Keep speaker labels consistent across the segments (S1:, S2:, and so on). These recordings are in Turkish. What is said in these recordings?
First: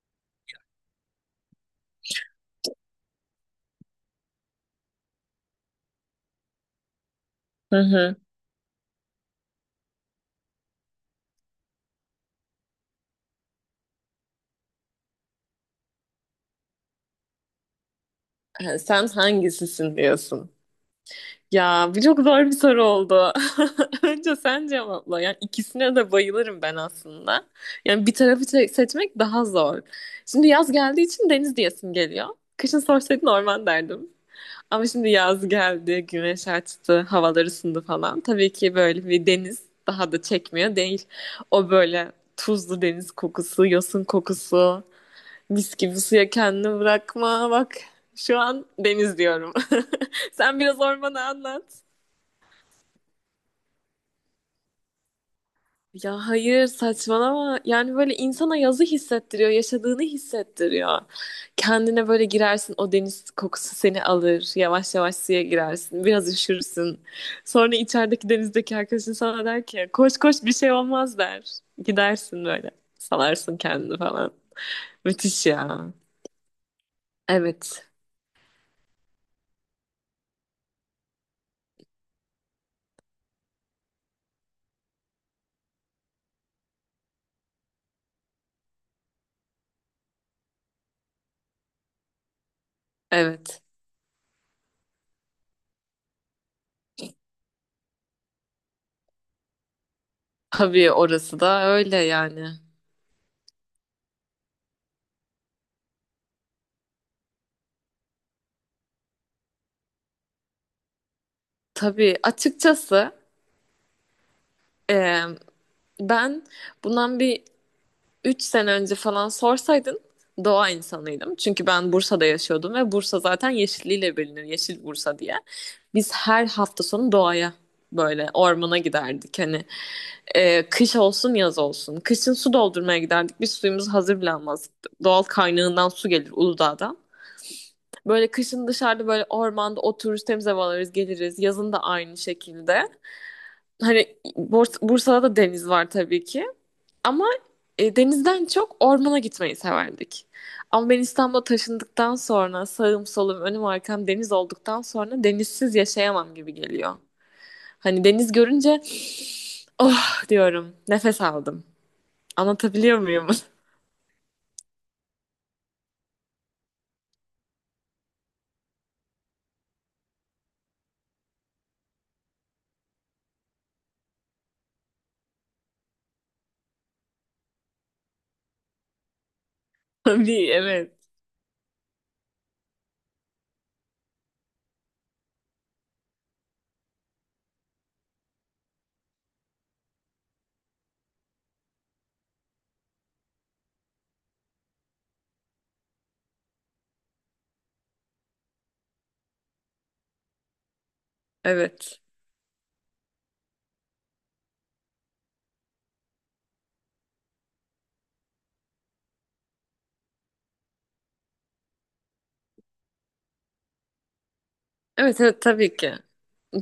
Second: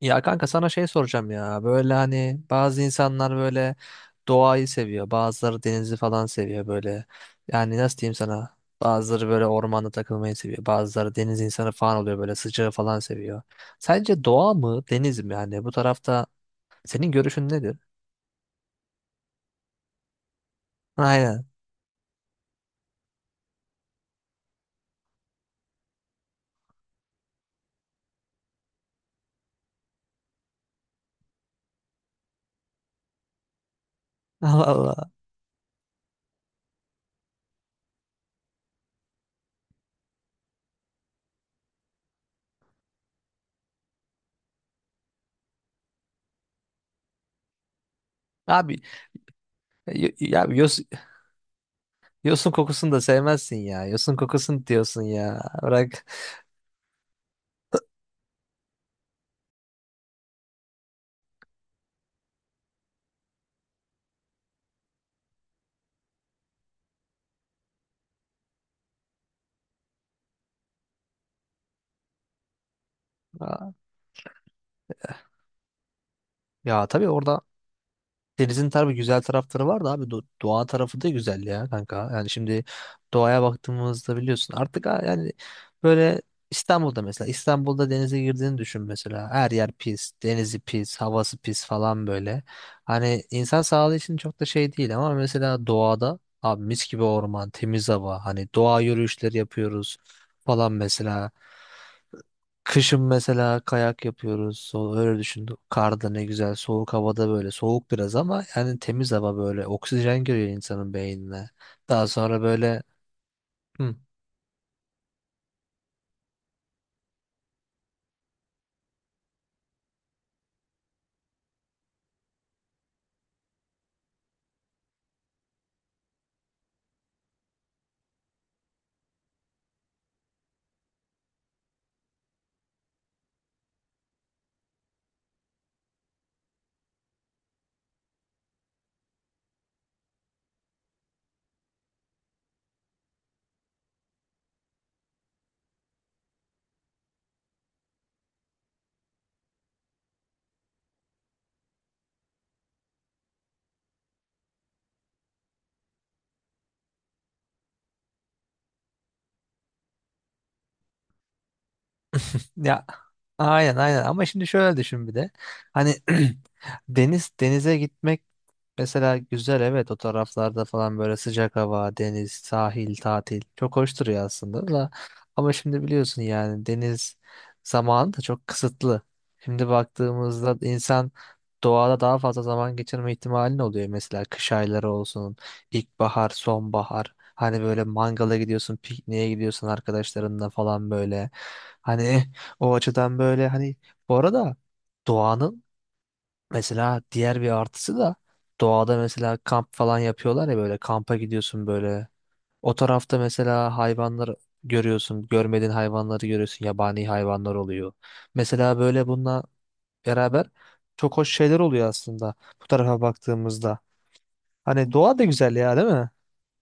S1: Ya kanka sana şey soracağım ya. Böyle hani bazı insanlar böyle doğayı seviyor. Bazıları denizi falan seviyor böyle.
S2: Hı
S1: Yani nasıl diyeyim
S2: hı.
S1: sana? Bazıları böyle ormanda takılmayı seviyor. Bazıları deniz insanı falan oluyor böyle sıcağı falan seviyor. Sence doğa mı deniz mi yani? Bu tarafta senin görüşün nedir?
S2: Ha, sen hangisisin diyorsun.
S1: Aynen.
S2: Ya bu çok zor bir soru oldu. Önce sen cevapla. Yani ikisine de bayılırım ben aslında. Yani bir tarafı seçmek daha zor. Şimdi yaz geldiği için deniz diyesim geliyor. Kışın sorsaydın orman derdim.
S1: Allah
S2: Ama şimdi
S1: Allah.
S2: yaz geldi, güneş açtı, havalar ısındı falan. Tabii ki böyle bir deniz daha da çekmiyor değil. O böyle tuzlu deniz kokusu, yosun kokusu. Mis gibi suya kendini bırakma. Bak, şu an
S1: Abi
S2: deniz diyorum.
S1: ya
S2: Sen biraz ormanı anlat.
S1: yosun kokusunu da sevmezsin ya. Yosun kokusunu diyorsun ya. Bırak.
S2: Ya hayır, saçmalama. Yani böyle insana yazı hissettiriyor, yaşadığını hissettiriyor. Kendine böyle girersin, o deniz kokusu seni alır. Yavaş yavaş suya girersin, biraz üşürsün. Sonra içerideki, denizdeki arkadaşın sana der ki koş koş bir şey olmaz der. Gidersin böyle, salarsın kendini falan. Müthiş ya.
S1: Ya tabii orada
S2: Evet,
S1: denizin tabii güzel tarafları var da abi doğa tarafı da güzel ya kanka. Yani şimdi doğaya baktığımızda biliyorsun artık yani böyle İstanbul'da mesela İstanbul'da denize girdiğini düşün mesela. Her yer pis, denizi pis, havası pis falan böyle. Hani insan
S2: evet.
S1: sağlığı için çok da şey değil ama mesela doğada abi mis gibi orman, temiz hava, hani doğa yürüyüşleri yapıyoruz falan
S2: Tabii
S1: mesela.
S2: orası da öyle yani.
S1: Kışın mesela kayak yapıyoruz. Öyle düşün. Karda ne güzel. Soğuk havada böyle. Soğuk biraz ama yani temiz hava böyle. Oksijen giriyor insanın beynine. Daha
S2: Tabii
S1: sonra böyle
S2: açıkçası,
S1: hı,
S2: e, ben bundan bir 3 sene önce falan sorsaydın doğa insanıydım. Çünkü ben Bursa'da yaşıyordum ve Bursa zaten yeşilliğiyle bilinir. Yeşil Bursa diye. Biz her hafta sonu doğaya, böyle ormana giderdik. Hani, kış olsun yaz olsun. Kışın su doldurmaya giderdik. Biz suyumuz hazır bile almazdık. Doğal kaynağından su gelir Uludağ'dan. Böyle kışın dışarıda, böyle ormanda otururuz, temiz hava alırız, geliriz. Yazın da aynı şekilde. Hani Bursa'da da deniz var tabii ki. Ama denizden çok ormana gitmeyi severdik. Ama ben İstanbul'a taşındıktan sonra, sağım solum önüm arkam deniz olduktan sonra denizsiz yaşayamam gibi geliyor. Hani deniz görünce oh diyorum, nefes aldım.
S1: Ya
S2: Anlatabiliyor muyum?
S1: aynen aynen ama şimdi şöyle düşün bir de. Hani denize gitmek mesela güzel, evet, o taraflarda falan böyle sıcak hava, deniz, sahil, tatil çok hoş duruyor aslında da ama şimdi biliyorsun yani deniz zamanı da çok kısıtlı. Şimdi
S2: Tabii,
S1: baktığımızda
S2: evet.
S1: insan doğada daha fazla zaman geçirme ihtimalin oluyor, mesela kış ayları olsun, ilkbahar, sonbahar. Hani böyle mangala gidiyorsun, pikniğe gidiyorsun arkadaşlarınla falan böyle. Hani o açıdan böyle hani, bu arada, doğanın mesela diğer bir artısı da doğada mesela kamp falan yapıyorlar ya, böyle kampa gidiyorsun
S2: Evet.
S1: böyle. O tarafta mesela hayvanlar görüyorsun, görmediğin hayvanları görüyorsun, yabani hayvanlar oluyor. Mesela böyle bununla beraber çok hoş şeyler oluyor aslında bu tarafa baktığımızda. Hani doğa
S2: Evet,
S1: da
S2: evet,
S1: güzel ya,
S2: tabii
S1: değil
S2: ki.
S1: mi?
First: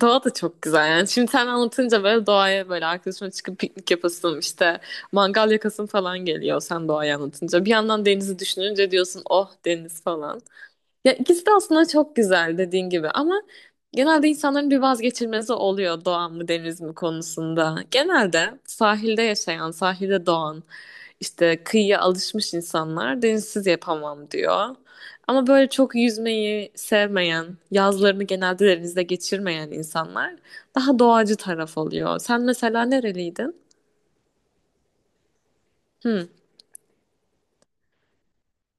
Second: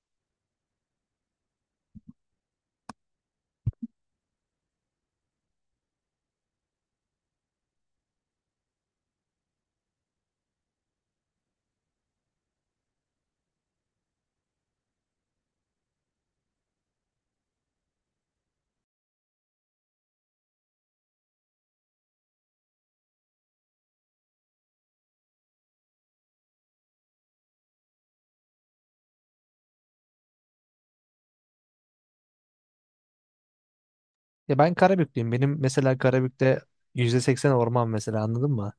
S2: Doğa da çok güzel yani. Şimdi sen anlatınca böyle doğaya, böyle arkadaşımla çıkıp piknik yapasım, işte mangal yakasım falan geliyor sen doğayı anlatınca. Bir yandan denizi düşününce diyorsun oh deniz falan. Ya ikisi de aslında çok güzel dediğin gibi ama genelde insanların bir vazgeçilmezi oluyor doğa mı deniz mi konusunda. Genelde sahilde yaşayan, sahilde doğan, işte kıyıya alışmış insanlar denizsiz yapamam diyor. Ama böyle çok yüzmeyi sevmeyen, yazlarını genelde denizde geçirmeyen insanlar daha doğacı taraf oluyor. Sen mesela nereliydin?
S1: Ya ben Karabüklüyüm. Benim mesela Karabük'te %80 orman mesela, anladın mı?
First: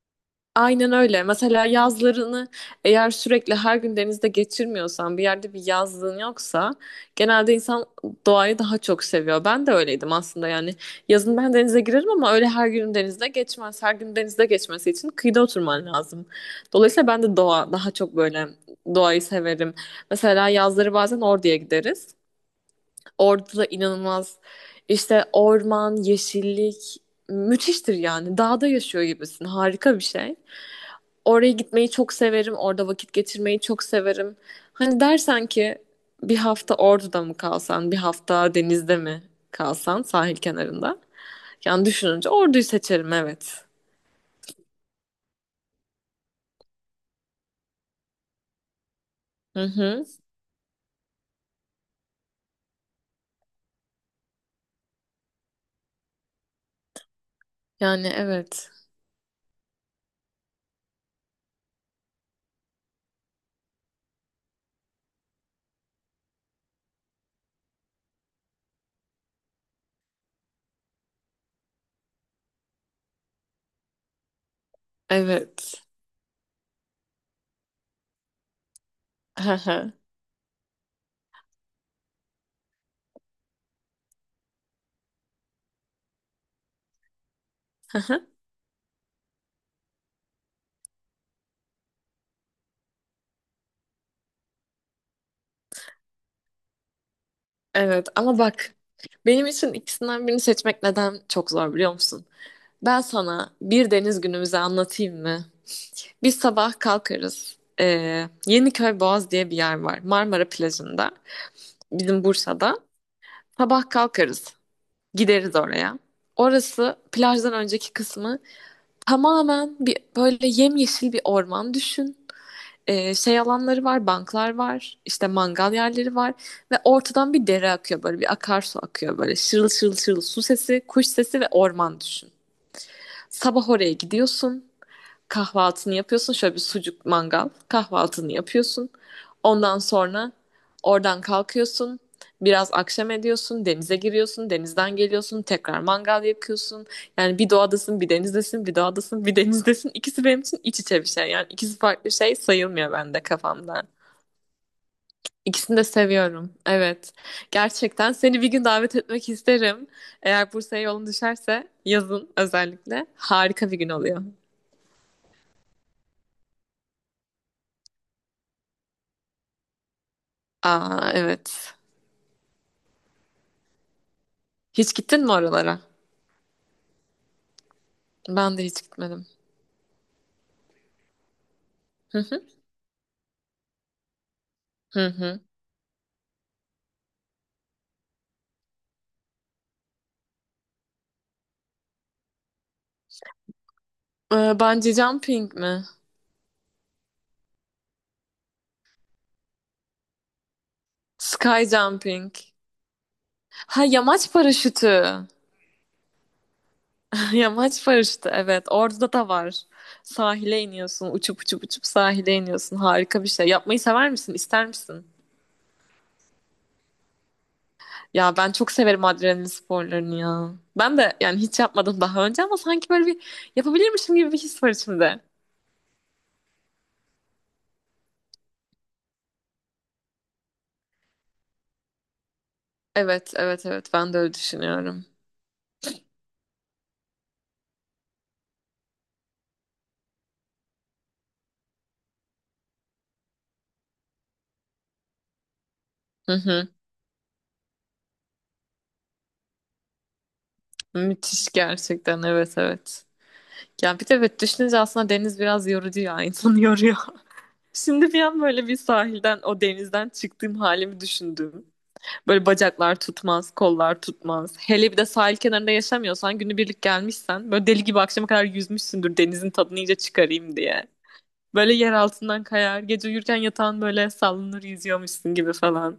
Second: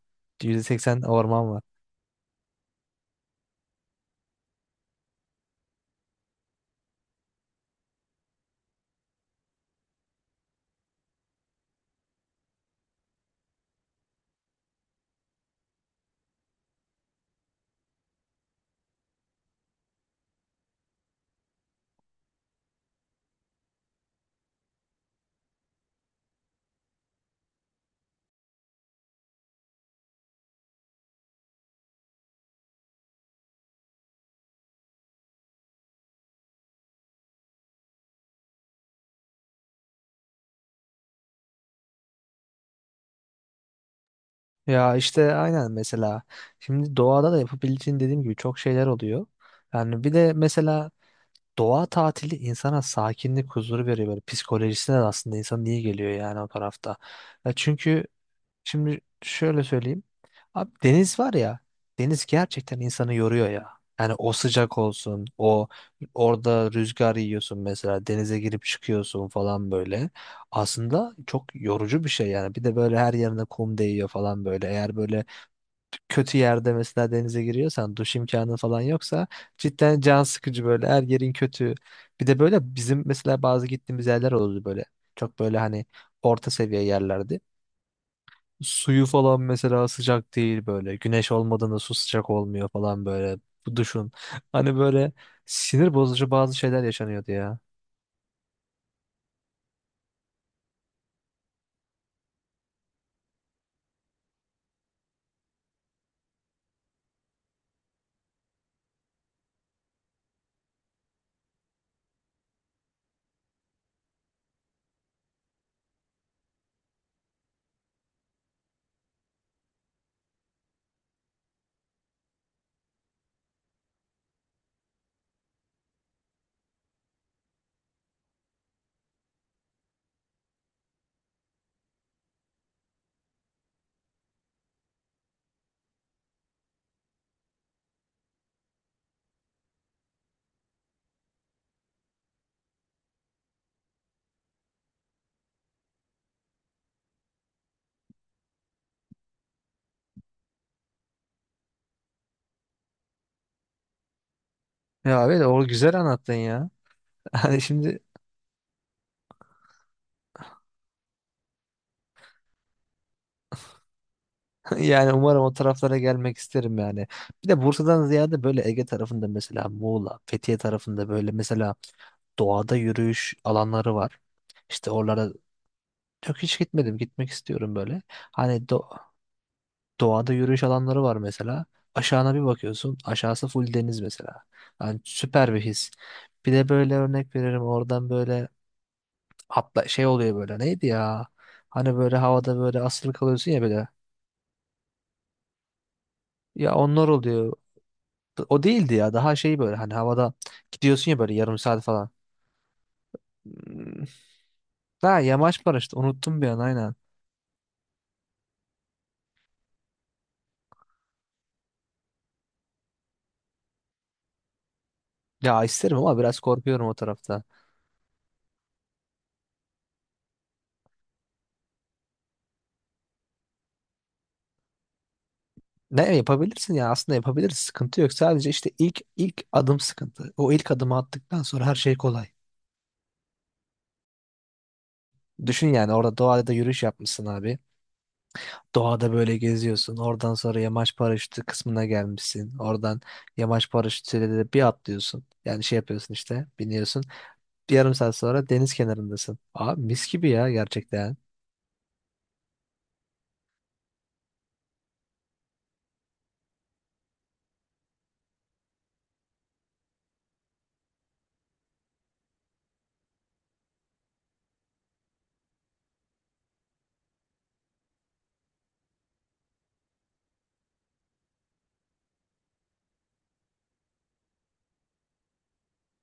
S1: yüzde
S2: Aynen
S1: seksen
S2: öyle.
S1: orman var.
S2: Mesela yazlarını eğer sürekli her gün denizde geçirmiyorsan, bir yerde bir yazlığın yoksa genelde insan doğayı daha çok seviyor. Ben de öyleydim aslında yani. Yazın ben denize girerim ama öyle her gün denizde geçmez. Her gün denizde geçmesi için kıyıda oturman lazım. Dolayısıyla ben de doğa daha çok, böyle doğayı severim. Mesela yazları bazen Ordu'ya gideriz. Orada da inanılmaz, işte orman, yeşillik müthiştir yani. Dağda yaşıyor gibisin. Harika bir şey. Oraya gitmeyi çok severim. Orada vakit geçirmeyi çok severim. Hani dersen ki bir hafta Ordu'da mı kalsan, bir hafta denizde mi kalsan sahil kenarında? Yani düşününce Ordu'yu seçerim, evet.
S1: Ya işte aynen, mesela şimdi doğada da yapabileceğin dediğim gibi çok şeyler oluyor.
S2: Hı
S1: Yani
S2: hı.
S1: bir de mesela doğa tatili insana sakinlik, huzur veriyor, böyle psikolojisine de aslında insan iyi geliyor yani o tarafta. Ya çünkü
S2: Yani evet.
S1: şimdi şöyle söyleyeyim. Abi deniz var ya, deniz gerçekten insanı yoruyor ya. Yani o sıcak olsun, o orada rüzgar yiyorsun, mesela denize girip çıkıyorsun falan böyle. Aslında çok yorucu bir şey yani. Bir de böyle her yerine kum değiyor falan böyle. Eğer böyle
S2: Evet.
S1: kötü yerde mesela denize giriyorsan, duş imkanı falan yoksa
S2: Hı hı.
S1: cidden can sıkıcı, böyle her yerin kötü. Bir de böyle bizim mesela bazı gittiğimiz yerler oldu böyle. Çok böyle hani orta seviye yerlerdi.
S2: Hı hı.
S1: Suyu falan mesela sıcak değil böyle. Güneş olmadığında su sıcak olmuyor falan böyle. Bu duşun. Hani böyle sinir bozucu bazı şeyler yaşanıyordu ya.
S2: Evet, ama bak, benim için ikisinden birini seçmek neden çok zor biliyor musun? Ben sana bir deniz günümüzü anlatayım mı? Biz sabah kalkarız. Yeniköy Boğaz diye bir yer var. Marmara plajında. Bizim Bursa'da. Sabah kalkarız. Gideriz oraya. Orası, plajdan önceki kısmı tamamen bir böyle yemyeşil bir orman düşün. Şey alanları var, banklar var, işte mangal yerleri var ve ortadan bir dere akıyor, böyle bir akarsu akıyor böyle, şırıl şırıl şırıl su sesi, kuş sesi ve orman düşün. Sabah oraya gidiyorsun, kahvaltını yapıyorsun. Şöyle bir sucuk mangal kahvaltını yapıyorsun. Ondan sonra oradan kalkıyorsun. Biraz akşam ediyorsun, denize giriyorsun, denizden geliyorsun, tekrar mangal yakıyorsun. Yani bir doğadasın, bir denizdesin, bir doğadasın, bir denizdesin. İkisi benim için iç içe bir şey. Yani ikisi farklı şey sayılmıyor bende, kafamda.
S1: Ya evet, o
S2: İkisini de
S1: güzel anlattın
S2: seviyorum.
S1: ya.
S2: Evet.
S1: Hani şimdi,
S2: Gerçekten seni bir gün davet etmek isterim. Eğer Bursa'ya yolun düşerse, yazın özellikle. Harika bir gün oluyor.
S1: yani umarım o taraflara gelmek isterim yani. Bir de Bursa'dan ziyade böyle Ege tarafında mesela Muğla, Fethiye tarafında
S2: Aa,
S1: böyle mesela
S2: evet.
S1: doğada yürüyüş alanları var. İşte
S2: Hiç
S1: oralara,
S2: gittin mi oralara?
S1: yok, hiç gitmedim. Gitmek istiyorum böyle. Hani
S2: Ben de hiç gitmedim.
S1: doğada yürüyüş alanları var mesela.
S2: Hı
S1: Aşağına bir
S2: hı.
S1: bakıyorsun. Aşağısı full deniz mesela. Yani
S2: Hı hı.
S1: süper bir his. Bir de böyle örnek veririm, oradan böyle atla şey oluyor böyle. Neydi ya? Hani böyle havada böyle asılı kalıyorsun ya böyle.
S2: Bungee jumping mi?
S1: Ya onlar oluyor. O değildi ya. Daha şey böyle hani havada gidiyorsun ya böyle, yarım
S2: Sky
S1: saat falan.
S2: jumping. Ha,
S1: Hmm.
S2: yamaç
S1: Ha,
S2: paraşütü.
S1: yamaç paraşütü. Unuttum bir an, aynen.
S2: Yamaç paraşütü, evet. Orada da var. Sahile iniyorsun. Uçup uçup uçup sahile iniyorsun. Harika bir şey. Yapmayı sever misin? İster misin?
S1: Ya isterim ama biraz korkuyorum o tarafta.
S2: Ya ben çok severim adrenalin sporlarını ya. Ben de yani hiç yapmadım daha önce ama sanki böyle bir yapabilirmişim gibi bir his var içimde.
S1: Ne yapabilirsin ya, aslında yapabiliriz. Sıkıntı yok. Sadece işte ilk adım sıkıntı. O ilk adımı attıktan sonra her şey kolay.
S2: Evet, evet, evet. Ben de öyle düşünüyorum.
S1: Düşün yani, orada doğada da yürüyüş yapmışsın abi. Doğada böyle geziyorsun. Oradan sonra yamaç paraşütü kısmına gelmişsin. Oradan yamaç paraşütüyle de bir atlıyorsun. Yani şey yapıyorsun
S2: Hı
S1: işte,
S2: hı.
S1: biniyorsun. Bir yarım saat sonra deniz kenarındasın. Aa, mis gibi ya, gerçekten.
S2: Müthiş gerçekten. Evet, evet. Ya bir de, evet, düşününce aslında deniz biraz yorucu ya, insanı yoruyor. Şimdi bir an böyle bir sahilden, o denizden çıktığım halimi düşündüm. Böyle bacaklar tutmaz, kollar tutmaz. Hele bir de sahil kenarında yaşamıyorsan, günübirlik gelmişsen, böyle deli gibi akşama kadar yüzmüşsündür denizin tadını iyice çıkarayım diye. Böyle yer altından kayar, gece uyurken yatağın böyle sallanır, yüzüyormuşsun gibi falan.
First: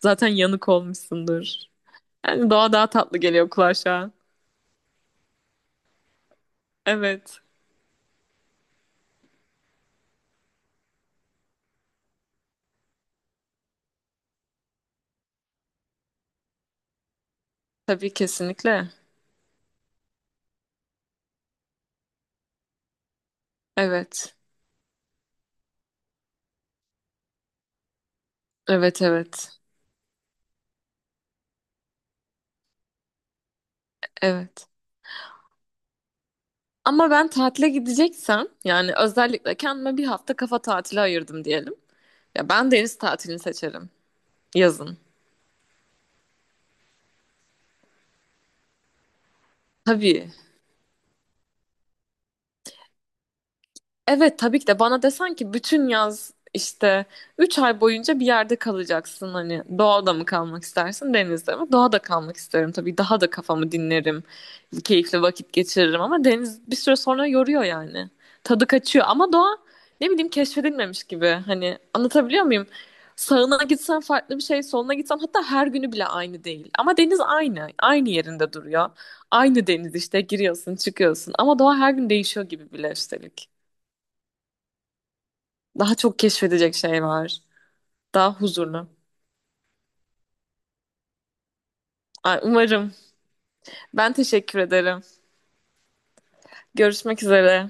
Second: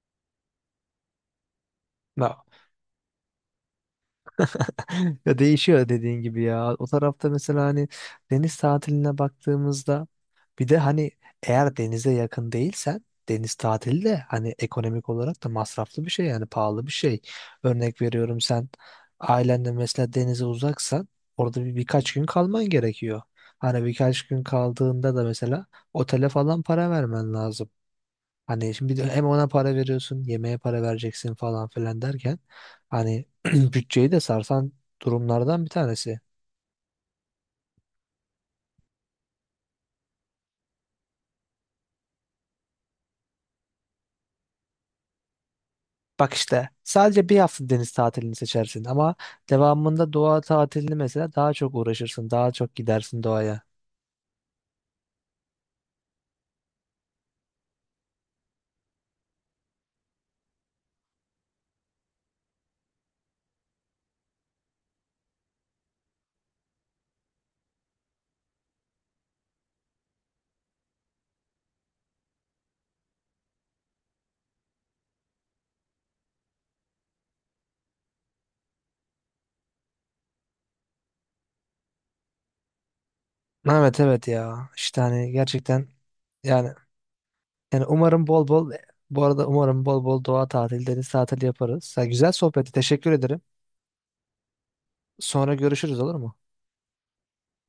S2: Zaten yanık olmuşsundur.
S1: No.
S2: Yani doğa daha tatlı geliyor kulağa şu an.
S1: Ya değişiyor dediğin gibi ya. O tarafta
S2: Evet.
S1: mesela hani deniz tatiline baktığımızda, bir de hani eğer denize yakın değilsen deniz tatili de hani ekonomik olarak da masraflı bir şey, yani pahalı bir şey. Örnek
S2: Tabii,
S1: veriyorum, sen
S2: kesinlikle.
S1: ailenle mesela denize uzaksan orada birkaç gün kalman gerekiyor. Hani birkaç
S2: Evet.
S1: gün kaldığında da mesela otele falan para vermen lazım. Hani şimdi bir
S2: Evet,
S1: de hem ona
S2: evet.
S1: para veriyorsun, yemeğe para vereceksin falan filan derken, hani bütçeyi de
S2: Evet.
S1: sarsan durumlardan bir tanesi.
S2: Ama ben tatile gideceksem, yani özellikle kendime bir hafta kafa tatili ayırdım diyelim, ya ben deniz tatilini seçerim yazın.
S1: Bak işte sadece bir hafta deniz tatilini seçersin ama devamında
S2: Tabii.
S1: doğa tatilini mesela daha çok uğraşırsın, daha çok gidersin doğaya.
S2: Evet, tabii ki de bana desen ki bütün yaz işte 3 ay boyunca bir yerde kalacaksın, hani doğada mı kalmak istersin denizde mi? Doğada kalmak isterim tabii, daha da kafamı dinlerim, keyifli vakit geçiririm ama deniz bir süre sonra yoruyor yani, tadı kaçıyor, ama doğa ne bileyim keşfedilmemiş gibi, hani anlatabiliyor muyum? Sağına gitsen farklı bir şey, soluna gitsen hatta her günü bile aynı değil ama deniz aynı, aynı yerinde duruyor, aynı deniz işte, giriyorsun çıkıyorsun, ama doğa her gün değişiyor gibi bile üstelik.
S1: Evet evet, ya işte hani gerçekten,
S2: Daha çok
S1: yani
S2: keşfedecek şey var.
S1: umarım
S2: Daha
S1: bol bol
S2: huzurlu.
S1: bu arada umarım bol bol doğa tatili, deniz tatili yaparız. Ya, güzel
S2: Ay,
S1: sohbeti
S2: umarım.
S1: teşekkür ederim.
S2: Ben teşekkür ederim.
S1: Sonra görüşürüz, olur mu?
S2: Görüşmek üzere.